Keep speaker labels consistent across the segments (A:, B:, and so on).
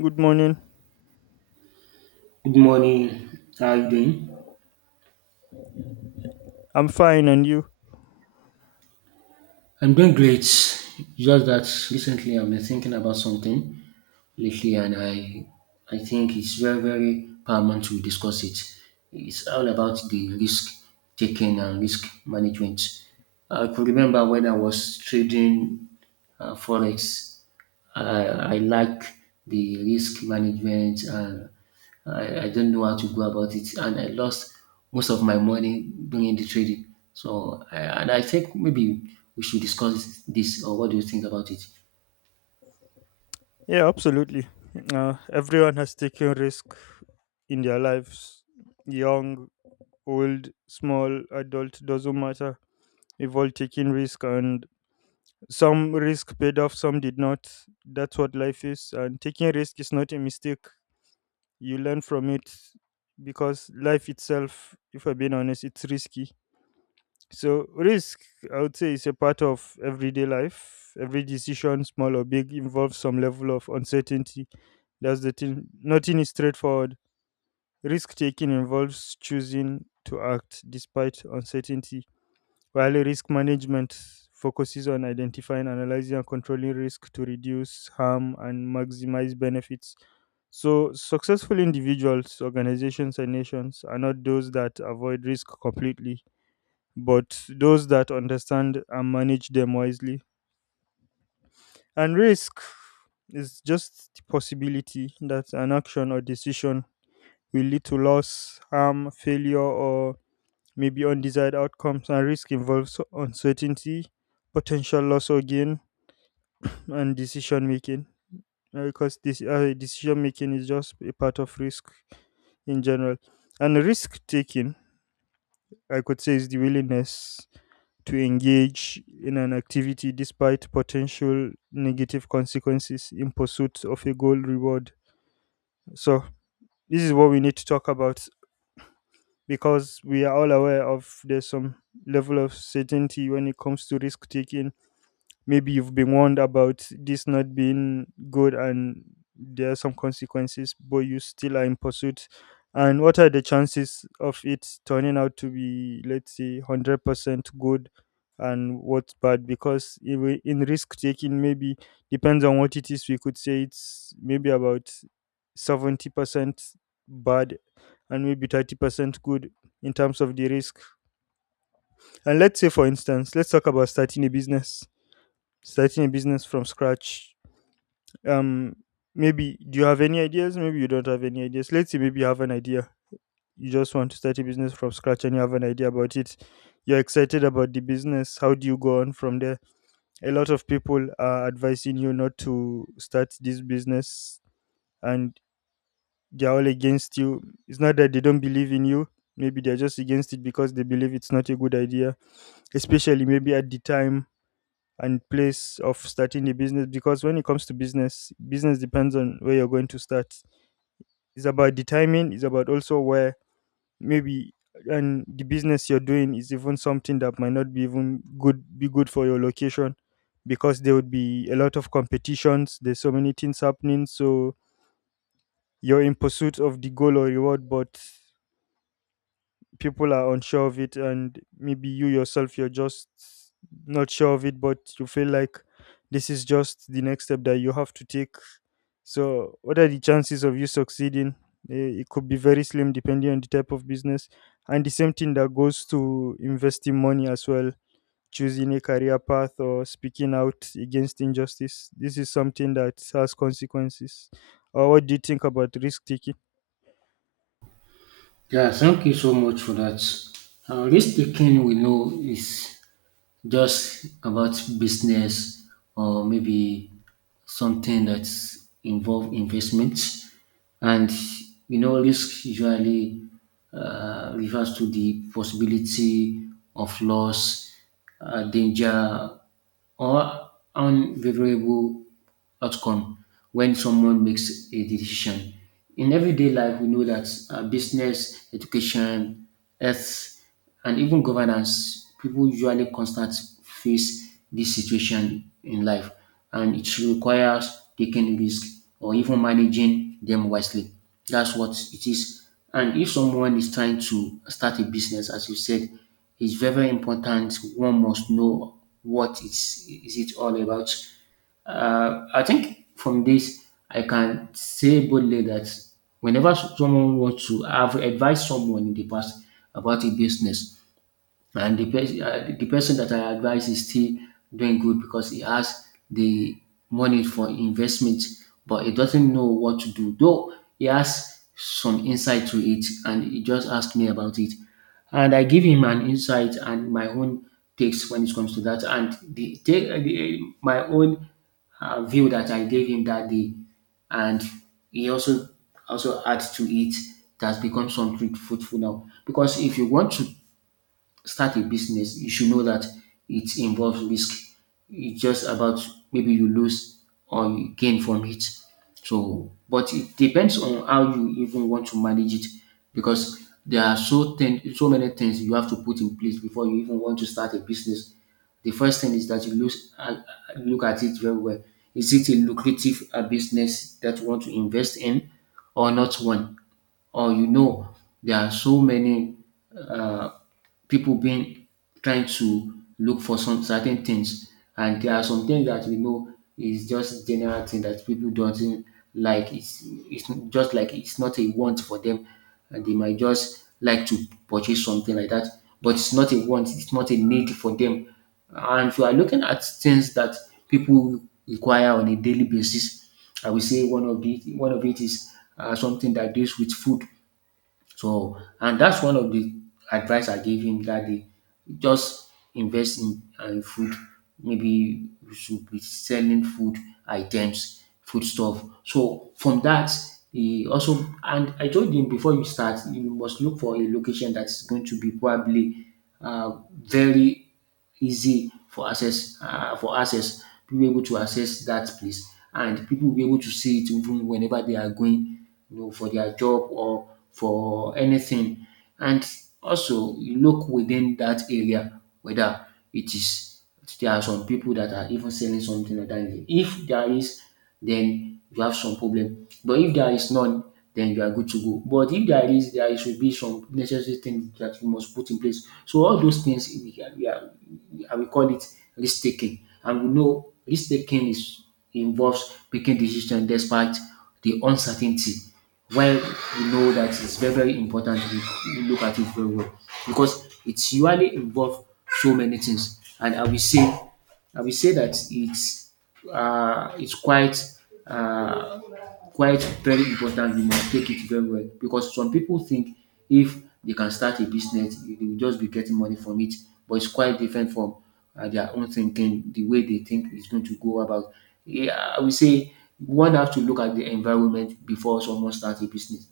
A: Good morning.
B: Good morning. How are you doing?
A: I'm fine, and you?
B: I'm doing great. Just that recently I've been thinking about something lately, and I think it's very paramount to discuss it. It's all about the risk taking and risk management. I could remember when I was trading forex. I, I like the risk management and I don't know how to go about it, and I lost most of my money doing the trading. And I think maybe we should discuss this. Or what do you think about it?
A: Yeah, absolutely. Everyone has taken risk in their lives. Young, old, small, adult, doesn't matter. We've all taken risk, and some risk paid off, some did not. That's what life is. And taking risk is not a mistake. You learn from it because life itself, if I'm being honest, it's risky. So risk, I would say, is a part of everyday life. Every decision, small or big, involves some level of uncertainty. That's the thing. Nothing is straightforward. Risk taking involves choosing to act despite uncertainty, while risk management focuses on identifying, analyzing, and controlling risk to reduce harm and maximize benefits. So, successful individuals, organizations, and nations are not those that avoid risk completely but those that understand and manage them wisely. And risk is just the possibility that an action or decision will lead to loss, harm, failure, or maybe undesired outcomes. And risk involves uncertainty, potential loss or gain, and decision making. Because this decision making is just a part of risk in general, and risk taking, I could say, is the willingness to engage in an activity despite potential negative consequences in pursuit of a goal reward. So, this is what we need to talk about because we are all aware of there's some level of certainty when it comes to risk taking. Maybe you've been warned about this not being good, and there are some consequences, but you still are in pursuit. And what are the chances of it turning out to be, let's say, 100% good, and what's bad? Because in risk taking, maybe, depends on what it is, we could say it's maybe about 70% bad and maybe 30% good in terms of the risk. And let's say, for instance, let's talk about starting a business, starting a business from scratch. um Maybe do you have any ideas? Maybe you don't have any ideas. Let's say maybe you have an idea, you just want to start a business from scratch and you have an idea about it, you're excited about the business. How do you go on from there? A lot of people are advising you not to start this business, and they're all against you. It's not that they don't believe in you, maybe they're just against it because they believe it's not a good idea, especially maybe at the time and place of starting a business. Because when it comes to business, business depends on where you're going to start. It's about the timing, it's about also where, maybe, and the business you're doing is even something that might not be even good be good for your location, because there would be a lot of competitions, there's so many things happening. So you're in pursuit of the goal or reward, but people are unsure of it, and maybe you yourself, you're just not sure of it, but you feel like this is just the next step that you have to take. So what are the chances of you succeeding? It could be very slim depending on the type of business. And the same thing that goes to investing money as well, choosing a career path, or speaking out against injustice. This is something that has consequences. What do you think about risk taking?
B: Yeah, thank you so much for that. Risk taking, we know, is just about business or maybe something that's involve investments. And you know, risk usually refers to the possibility of loss, danger or unfavorable outcome when someone makes a decision. In everyday life, we know that business, education, health and even governance, people usually constant face this situation in life, and it requires taking risk or even managing them wisely. That's what it is. And if someone is trying to start a business, as you said, it's very, very important. One must know what is it all about. I think from this, I can say boldly that whenever someone wants to, I've advised someone in the past about a business, and the person that I advise is still doing good because he has the money for investment, but he doesn't know what to do. Though he has some insight to it, and he just asked me about it, and I give him an insight and my own takes when it comes to that, and my own view that I gave him that day, and he also adds to it. That's become something fruitful now. Because if you want to start a business, you should know that it involves risk. It's just about maybe you lose or you gain from it. So, but it depends on how you even want to manage it because there are so many things you have to put in place before you even want to start a business. The first thing is that look at it very well. Is it a lucrative business that you want to invest in or not one? Or you know, there are so many uh, people being trying to look for some certain things, and there are some things that we know is just general thing that people do not like. It's just like it's not a want for them, and they might just like to purchase something like that, but it's not a want. It's not a need for them. And if you are looking at things that people require on a daily basis, I would say one of it is something that deals with food. So, and that's one of the advice I gave him that day. Just invest in food. Maybe you should be selling food items, food stuff. So from that, he also, and I told him, before you start, you must look for a location that's going to be probably uh, very easy for access. For access, people be able to access that place, and people will be able to see it even whenever they are going, you know, for their job or for anything. And also you look within that area whether it is there are some people that are even selling something entirely. If there is, then you have some problem. But if there is none, then you are good to go. But if there is, there should be some necessary things that you must put in place. So all those things we can, we are, I will call it risk taking. And we know risk taking is involves making decision despite the uncertainty. While we know that it's very very important, we look at it very well because it's usually involve so many things. And I will say that it's uh, it's quite uh, quite very important. You must take it very well because some people think if they can start a business, they will just be getting money from it. But it's quite different from their own thinking, the way they think is going to go about. Yeah, I will say one have to look at the environment before someone starts a business.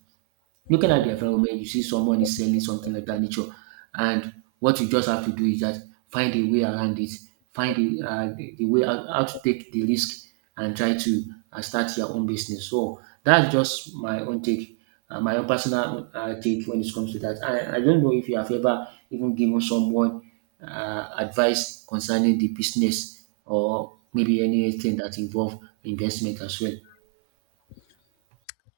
B: Looking at the environment, you see someone is selling something like that nature, and what you just have to do is just find a way around it, find the way how to take the risk and try to start your own business. So that's just my own take, my own personal take when it comes to that. I don't know if you have ever even given someone advice concerning the business or maybe anything that involve investment as well.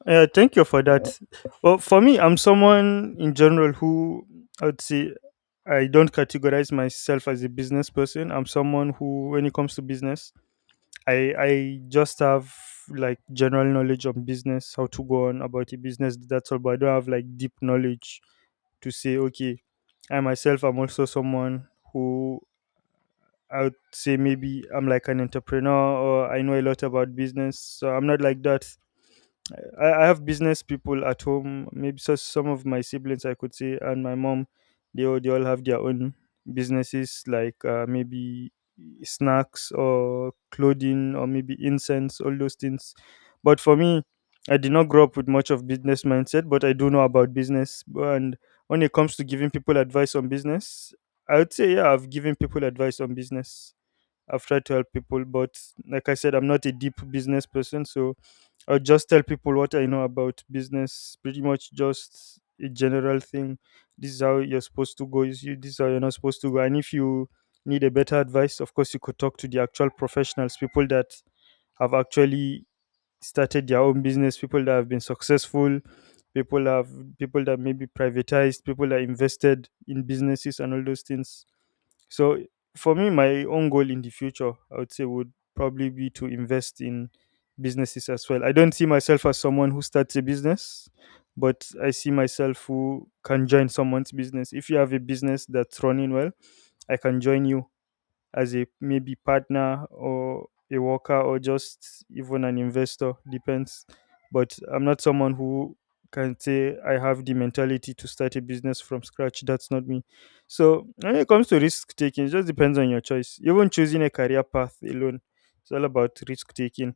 A: Yeah, thank you for that. Well, for me, I'm someone in general who, I would say, I don't categorize myself as a business person. I'm someone who, when it comes to business, I just have like general knowledge on business, how to go on about a business. That's all, but I don't have like deep knowledge to say okay. I myself, I'm also someone who, I would say, maybe I'm like an entrepreneur or I know a lot about business. So I'm not like that. I have business people at home. Maybe so some of my siblings, I could say, and my mom, they all have their own businesses, like maybe snacks or clothing or maybe incense, all those things. But for me, I did not grow up with much of business mindset, but I do know about business. And when it comes to giving people advice on business, I would say, yeah, I've given people advice on business. I've tried to help people, but like I said, I'm not a deep business person, so or just tell people what I know about business. Pretty much just a general thing. This is how you're supposed to go. Is you This is how you're not supposed to go. And if you need a better advice, of course you could talk to the actual professionals, people that have actually started their own business, people that have been successful, people have people that maybe privatized, people that invested in businesses and all those things. So for me, my own goal in the future, I would say, would probably be to invest in businesses as well. I don't see myself as someone who starts a business, but I see myself who can join someone's business. If you have a business that's running well, I can join you as a maybe partner or a worker or just even an investor, depends. But I'm not someone who can say I have the mentality to start a business from scratch. That's not me. So when it comes to risk taking, it just depends on your choice. Even choosing a career path alone, it's all about risk taking.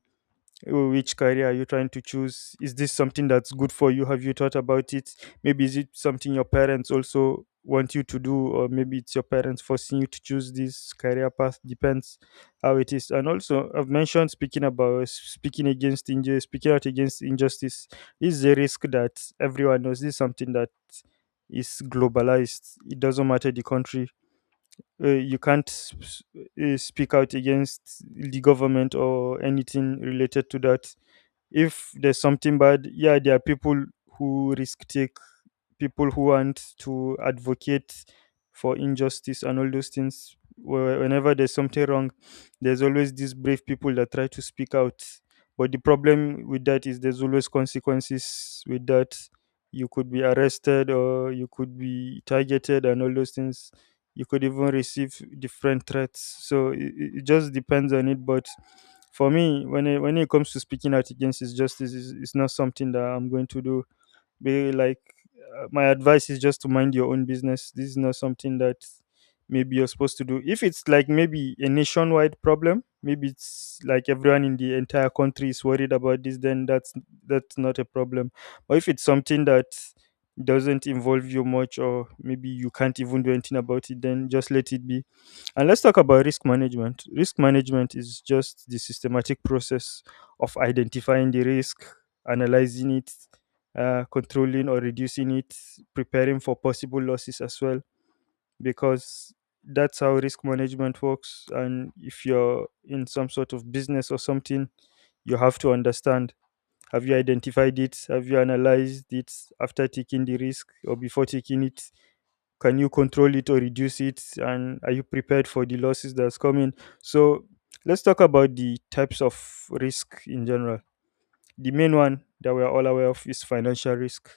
A: Which career are you trying to choose? Is this something that's good for you? Have you thought about it? Maybe is it something your parents also want you to do, or maybe it's your parents forcing you to choose this career path? Depends how it is. And also, I've mentioned speaking about speaking against injustice. Speaking out against injustice is a risk that everyone knows. This is something that is globalized. It doesn't matter the country. You can't speak out against the government or anything related to that. If there's something bad, yeah, there are people who risk take, people who want to advocate for injustice and all those things. Whenever there's something wrong, there's always these brave people that try to speak out. But the problem with that is there's always consequences with that. You could be arrested or you could be targeted and all those things. You could even receive different threats. So it just depends on it. But for me, when it comes to speaking out against injustice, it's not something that I'm going to do. Be like My advice is just to mind your own business. This is not something that maybe you're supposed to do. If it's like maybe a nationwide problem, maybe it's like everyone in the entire country is worried about this, then that's not a problem. But if it's something that doesn't involve you much, or maybe you can't even do anything about it, then just let it be. And let's talk about risk management. Risk management is just the systematic process of identifying the risk, analyzing it, controlling or reducing it, preparing for possible losses as well, because that's how risk management works. And if you're in some sort of business or something, you have to understand, have you identified it? Have you analyzed it after taking the risk or before taking it? Can you control it or reduce it? And are you prepared for the losses that's coming? So, let's talk about the types of risk in general. The main one that we're all aware of is financial risk,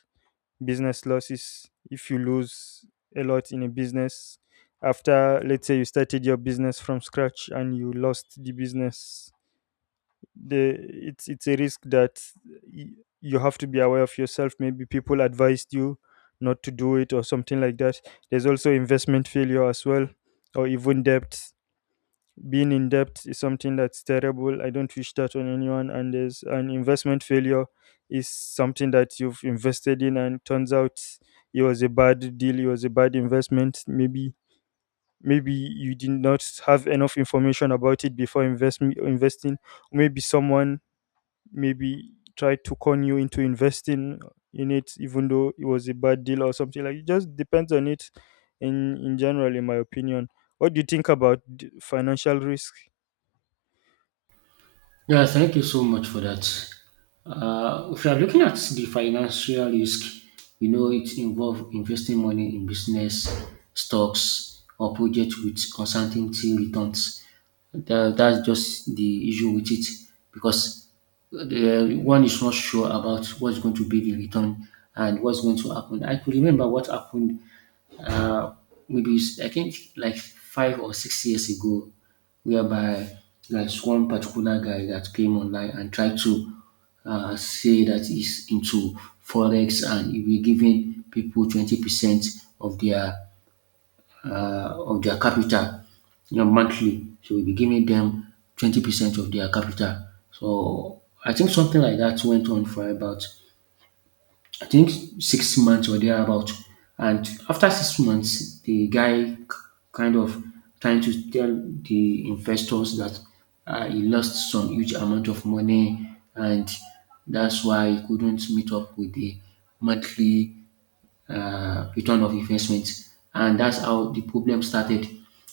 A: business losses. If you lose a lot in a business, after, let's say, you started your business from scratch and you lost the business, the it's a risk that y- you have to be aware of yourself. Maybe people advised you not to do it or something like that. There's also investment failure as well, or even debt. Being in debt is something that's terrible. I don't wish that on anyone. And there's an investment failure, is something that you've invested in and turns out it was a bad deal, it was a bad investment. Maybe you did not have enough information about it before investing. Maybe someone maybe tried to con you into investing in it even though it was a bad deal or something like it. Just depends on it. In general, in my opinion, what do you think about financial risk?
B: Yeah, thank you so much for that. If you are looking at the financial risk, you know it involves investing money in business, stocks, or projects with uncertainty returns. That's just the issue with it because the one is not sure about what's going to be the return and what's going to happen. I could remember what happened, uh, maybe I think like 5 or 6 years ago, whereby there's one particular guy that came online and tried to say that he's into forex, and he will giving people 20% of their, of their capital, you know, monthly. So we'll be giving them 20% of their capital. So I think something like that went on for about, I think, 6 months or thereabout. And after 6 months, the kind of trying to tell the investors that he lost some huge amount of money, and that's why he couldn't meet up with the monthly return of investment. And that's how the problem started.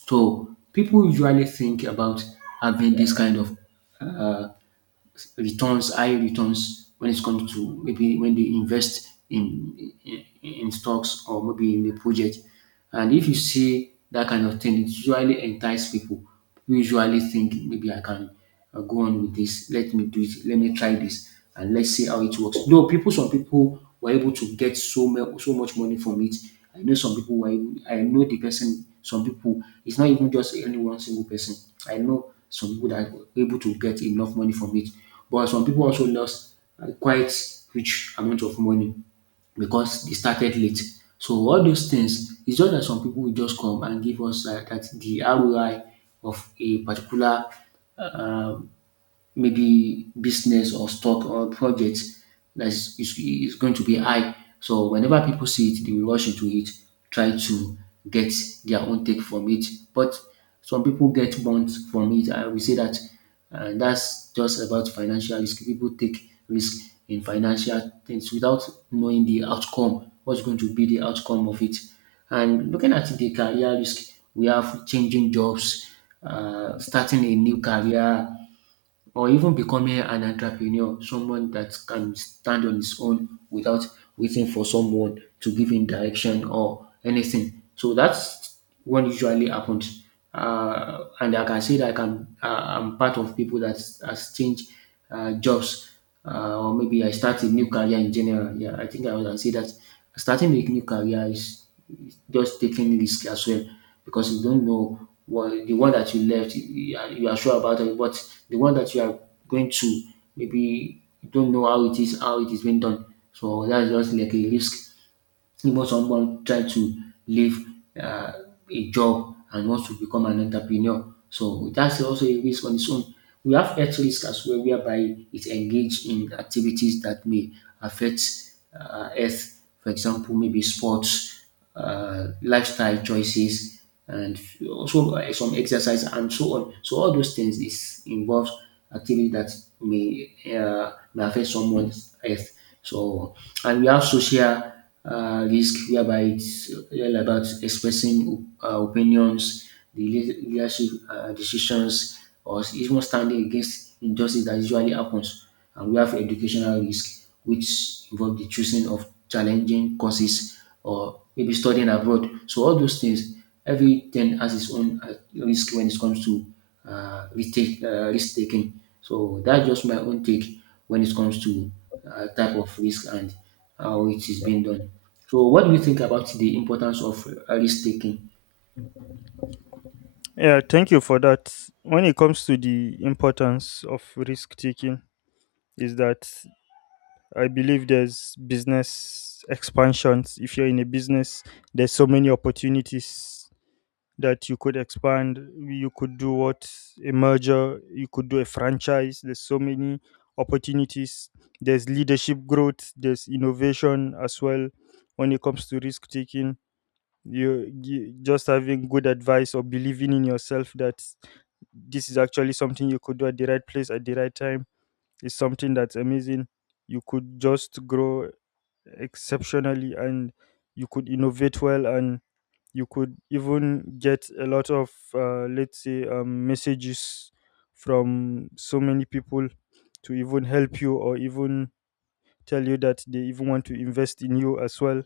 B: So people usually think about having this kind of uh, returns, high returns when it comes to maybe when they invest in stocks or maybe in a project. And if you see that kind of thing, it usually entice people who usually think, maybe I can go on with this. Let me do it. Let me try this, and let's see how it works. Though people, some people were able to get so much money from it. I know some people I know the person. Some people. It's not even just any one single person. I know some people that were able to get enough money from it. But some people also lost quite rich amount of money because they started late. So all those things, it's just that some people will just come and give us that the ROI of a particular maybe business or stock or project that is going to be high. So whenever people see it, they will rush into it, try to get their own take from it. But some people get burnt from it. I will say that that's just about financial risk. People take risk in financial things without knowing the outcome, what's going to be the outcome of it. And looking at the career risk, we have changing jobs, starting a new career, or even becoming an entrepreneur, someone that can stand on his own without waiting for someone to give him direction or anything. So that's what usually happens. And like I can say that I'm part of people that has changed jobs, or maybe I start a new career in general. Yeah, I think I can say that starting a new career is just taking risk as well because you don't know what the one that you left, you are sure about it, but the one that you are going to, maybe you don't know how it is, how it is being done. So that's just like a risk. Even someone trying to leave um a job and wants to become an entrepreneur. So that's also a risk on its own. We have health risk as well, whereby it engaged in activities that may affect health. For example, maybe sports, lifestyle choices and also some exercise and so on. So all those things is involves activity that may affect someone's health. So, and we have social risk, whereby it's all about expressing opinions, the leadership decisions, or even standing against injustice that usually happens. And we have educational risk, which involve the choosing of challenging courses or maybe studying abroad. So all those things. Every ten has its own risk when it comes to uh, risk, risk taking. So that's just my own take when it comes to type of risk and how it is being done. So what do you think about the importance of risk taking?
A: Yeah, thank you for that. When it comes to the importance of risk taking, is that I believe there's business expansions. If you're in a business, there's so many opportunities that you could expand, you could do what, a merger, you could do a franchise, there's so many opportunities, there's leadership growth, there's innovation as well. When it comes to risk taking, you just having good advice or believing in yourself that this is actually something you could do at the right place at the right time is something that's amazing. You could just grow exceptionally, and you could innovate well, and you could even get a lot of, let's say, messages from so many people to even help you, or even tell you that they even want to invest in you as well.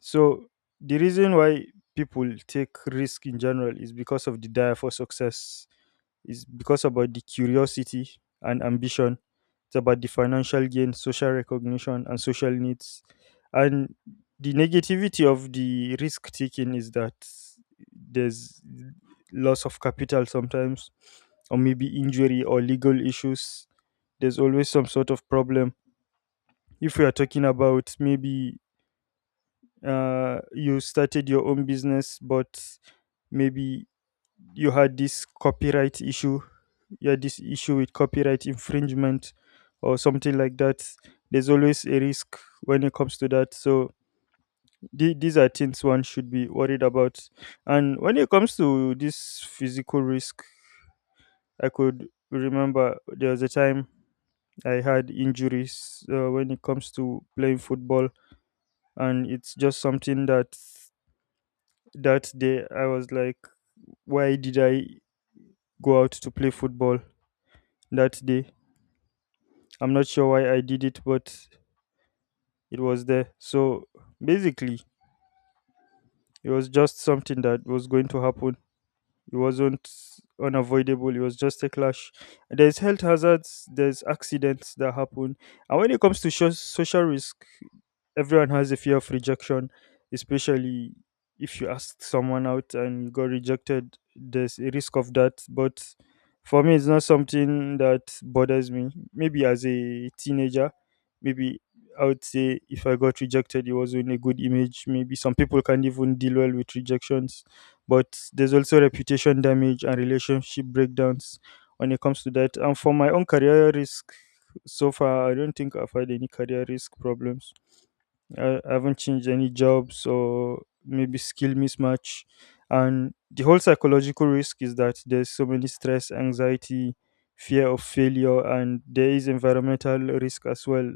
A: So the reason why people take risk in general is because of the desire for success. It's because about the curiosity and ambition. It's about the financial gain, social recognition, and social needs. And the negativity of the risk taking is that there's loss of capital sometimes, or maybe injury or legal issues. There's always some sort of problem. If we are talking about maybe, you started your own business, but maybe you had this copyright issue, yeah, this issue with copyright infringement or something like that. There's always a risk when it comes to that. So these are things one should be worried about. And when it comes to this physical risk, I could remember there was a time I had injuries, when it comes to playing football, and it's just something that, that day I was like, why did I go out to play football that day? I'm not sure why I did it, but it was there. So basically, it was just something that was going to happen. It wasn't unavoidable. It was just a clash. There's health hazards. There's accidents that happen. And when it comes to social risk, everyone has a fear of rejection, especially if you ask someone out and you got rejected. There's a risk of that, but for me, it's not something that bothers me. Maybe as a teenager, maybe I would say if I got rejected, it wasn't a good image. Maybe some people can't even deal well with rejections, but there's also reputation damage and relationship breakdowns when it comes to that. And for my own career risk, so far, I don't think I've had any career risk problems. I haven't changed any jobs or maybe skill mismatch. And the whole psychological risk is that there's so many stress, anxiety, fear of failure, and there is environmental risk as well,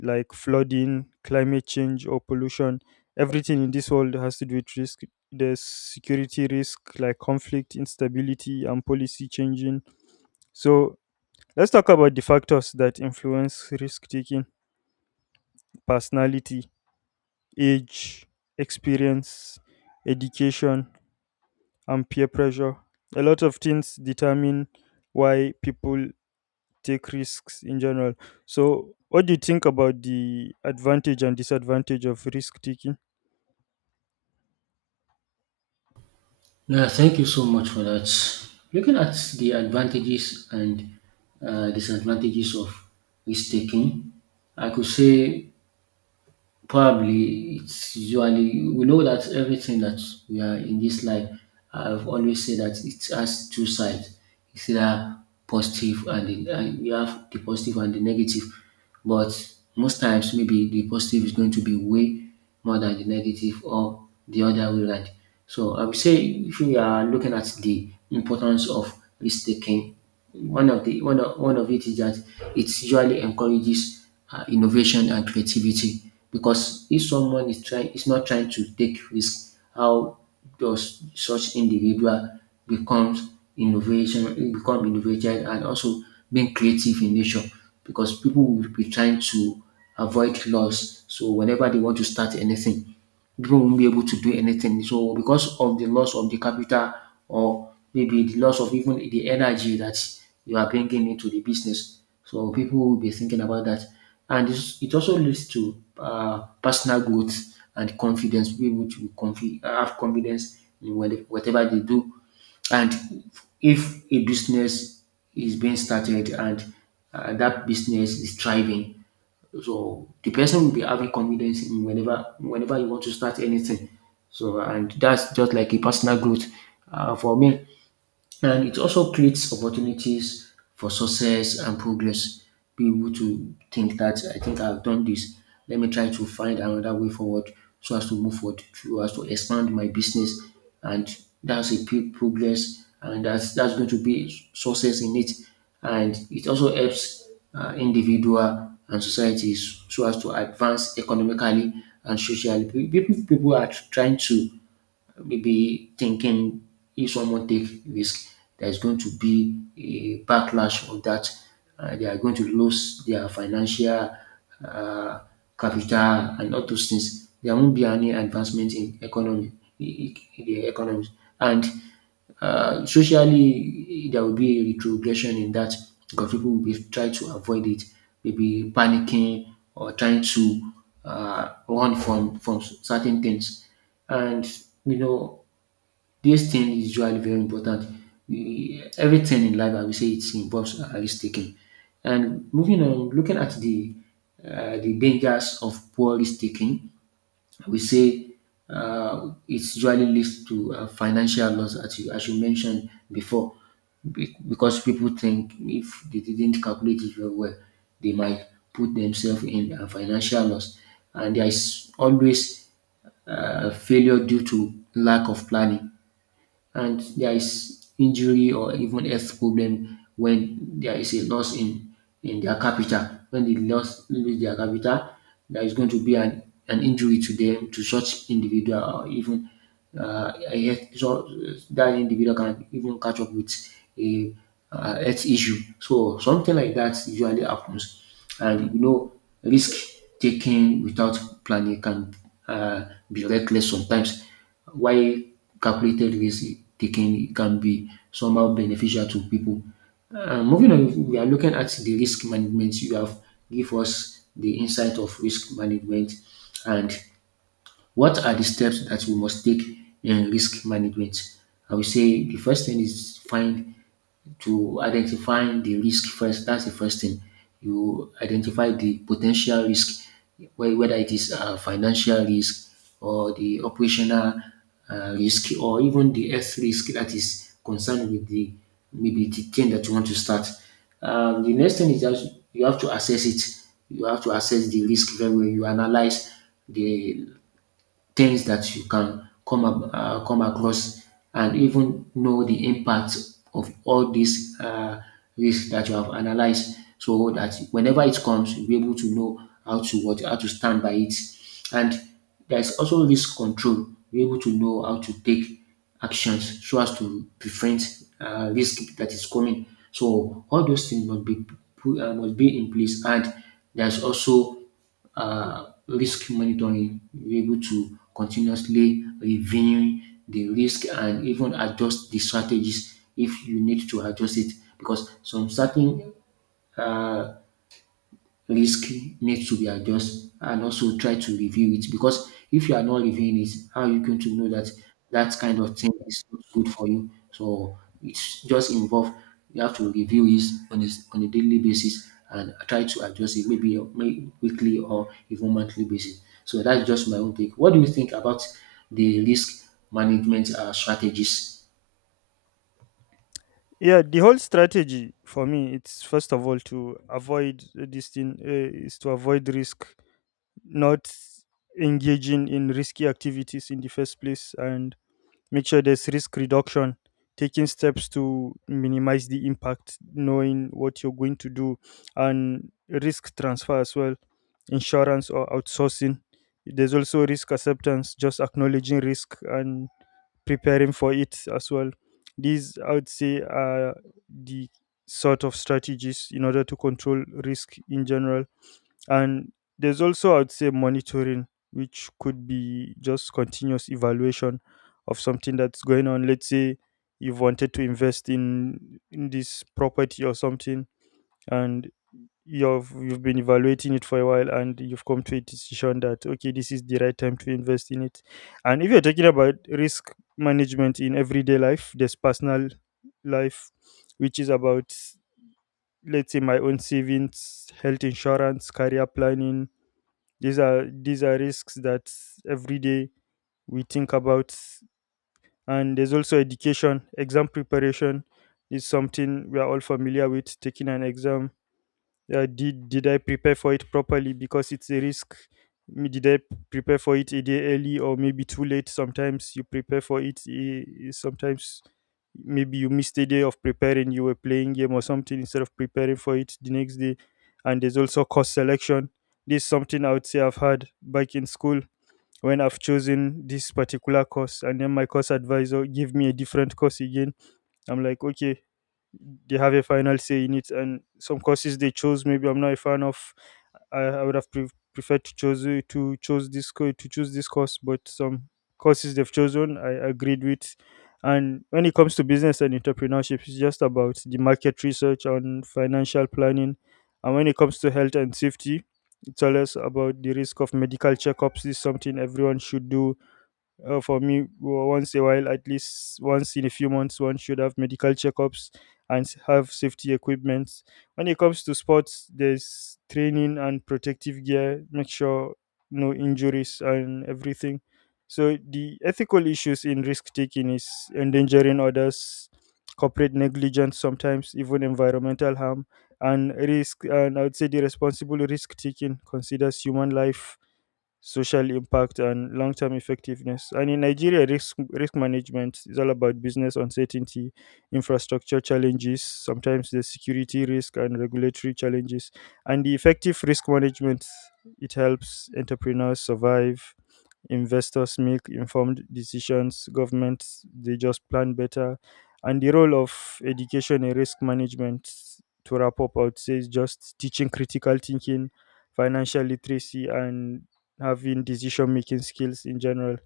A: like flooding, climate change, or pollution. Everything in this world has to do with risk. There's security risk, like conflict, instability, and policy changing. So, let's talk about the factors that influence risk taking: personality, age, experience, education, and peer pressure. A lot of things determine why people take risks in general. So, what do you think about the advantage and disadvantage of risk taking?
B: Yeah, thank you so much for that. Looking at the advantages and disadvantages of risk taking, I could say probably it's usually we know that everything that we are in this life, I've always said that it has two sides. It's either and you have the positive and the negative. But most times, maybe the positive is going to be way more than the negative or the other way around. So I would say if we are looking at the importance of risk taking, one of the one of it is that it usually encourages innovation and creativity because if someone is not trying to take risk, how does such individual becomes become innovative and also being creative in nature, because people will be trying to avoid loss. So whenever they want to start anything, people won't be able to do anything. So because of the loss of the capital or maybe the loss of even the energy that you are bringing into the business, so people will be thinking about that. And this, it also leads to personal growth and confidence. People have confidence in whatever they do. And if a business is being started and that business is thriving, so the person will be having confidence in whenever you want to start anything. So and that's just like a personal growth. For me, and it also creates opportunities for success and progress. Be able to think that I think I've done this. Let me try to find another way forward so as to move forward, so as to expand my business. And that's a big progress, and that's going to be success in it. And it also helps individual and societies so as to advance economically and socially. People are trying to maybe thinking if someone take risk, there's going to be a backlash of that. They are going to lose their financial uh, capital and all those things. There won't be any advancement in the economy, and socially there will be a retrogression in that because people will be trying to avoid it, maybe panicking or trying to run from certain things. And you know, this thing is usually very important. Everything in life, I will say, it involves a risk taking. And moving on, looking at the dangers of poor risk taking, we say it usually leads to financial loss, as you mentioned before, because people think if they didn't calculate it very well, they might put themselves in a financial loss. And there is always failure due to lack of planning, and there is injury or even health problem when there is a loss in their capital. When they lost lose their capital, there is going to be an injury to them, to such individual, or even a health, so that individual can even catch up with a health issue. So something like that usually happens, and you know risk taking without planning can uh, be reckless sometimes while calculated risk taking can be somehow beneficial to people. Moving on, we are looking at the risk management. You have give us the insight of risk management and what are the steps that we must take in risk management? I will say the first thing is find to identify the risk first. That's the first thing. You identify the potential risk, whether it is financial risk or the operational risk or even the health risk that is concerned with the maybe the thing that you want to start. The next thing is that you have to assess it. You have to assess the risk very well. You analyze the things that you can come across and even know the impact of all these risks that you have analyzed, so that whenever it comes you'll be able to know how to what how to stand by it. And there's also risk control, you're able to know how to take actions so as to prevent risk that is coming. So all those things must be must be in place. And there's also risk monitoring. We're able to continuously reviewing the risk and even adjust the strategies if you need to adjust it, because some certain uh, risky needs to be adjusted, and also try to review it, because if you are not reviewing it, how are you going to know that that kind of thing is not good for you? So it's just involved. You have to review it on a daily basis and try to adjust it maybe weekly or even monthly basis. So that's just my own take. What do you think about the risk management strategies?
A: Yeah, the whole strategy for me, it's first of all to avoid, this thing, is to avoid risk, not engaging in risky activities in the first place, and make sure there's risk reduction, taking steps to minimize the impact, knowing what you're going to do, and risk transfer as well, insurance or outsourcing. There's also risk acceptance, just acknowledging risk and preparing for it as well. These, I would say, are the sort of strategies in order to control risk in general. And there's also, I would say, monitoring, which could be just continuous evaluation of something that's going on. Let's say you've wanted to invest in this property or something, and you've been evaluating it for a while, and you've come to a decision that okay, this is the right time to invest in it. And if you're talking about risk management in everyday life, there's personal life, which is about, let's say, my own savings, health insurance, career planning. These are risks that every day we think about. And there's also education. Exam preparation is something we are all familiar with. Taking an exam, did I prepare for it properly? Because it's a risk. Did I prepare for it a day early or maybe too late? Sometimes you prepare for it. Sometimes maybe you missed a day of preparing. You were playing game or something instead of preparing for it the next day. And there's also course selection. This is something I would say I've had back in school when I've chosen this particular course, and then my course advisor gave me a different course again. I'm like, okay, they have a final say in it. And some courses they chose maybe I'm not a fan of. I would have preferred to choose, to choose this course. But some courses they've chosen I agreed with. And when it comes to business and entrepreneurship, it's just about the market research on financial planning. And when it comes to health and safety, it's always about the risk of medical checkups. This is something everyone should do. For me, once a while, at least once in a few months, one should have medical checkups and have safety equipment. When it comes to sports, there's training and protective gear, make sure no injuries and everything. So the ethical issues in risk taking is endangering others, corporate negligence, sometimes even environmental harm and risk. And I would say the responsible risk taking considers human life, social impact, and long term effectiveness. And in Nigeria, risk management is all about business uncertainty, infrastructure challenges, sometimes the security risk, and regulatory challenges. And the effective risk management, it helps entrepreneurs survive, investors make informed decisions, governments they just plan better. And the role of education in risk management, to wrap up, I would say, is just teaching critical thinking, financial literacy, and having decision making skills in general.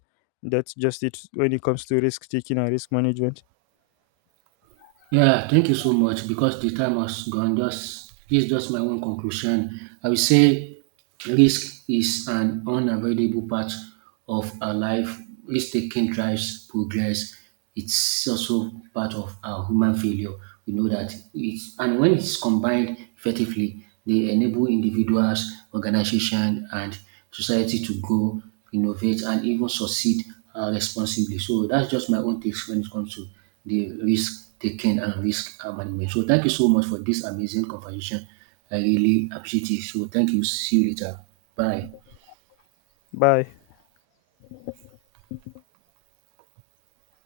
A: That's just it when it comes to risk taking and risk management.
B: Yeah, thank you so much because the time has gone. Just this is just my own conclusion. I will say risk is an unavoidable part of our life. Risk taking drives progress. It's also part of our human failure. We know that it's, and when it's combined effectively, they enable individuals, organizations, and society to grow, innovate, and even succeed responsibly. So that's just my own takes when it comes to the risk taking and risk management. So thank you so much for this amazing conversation. I really appreciate it. So thank you. See you later. Bye.
A: Bye.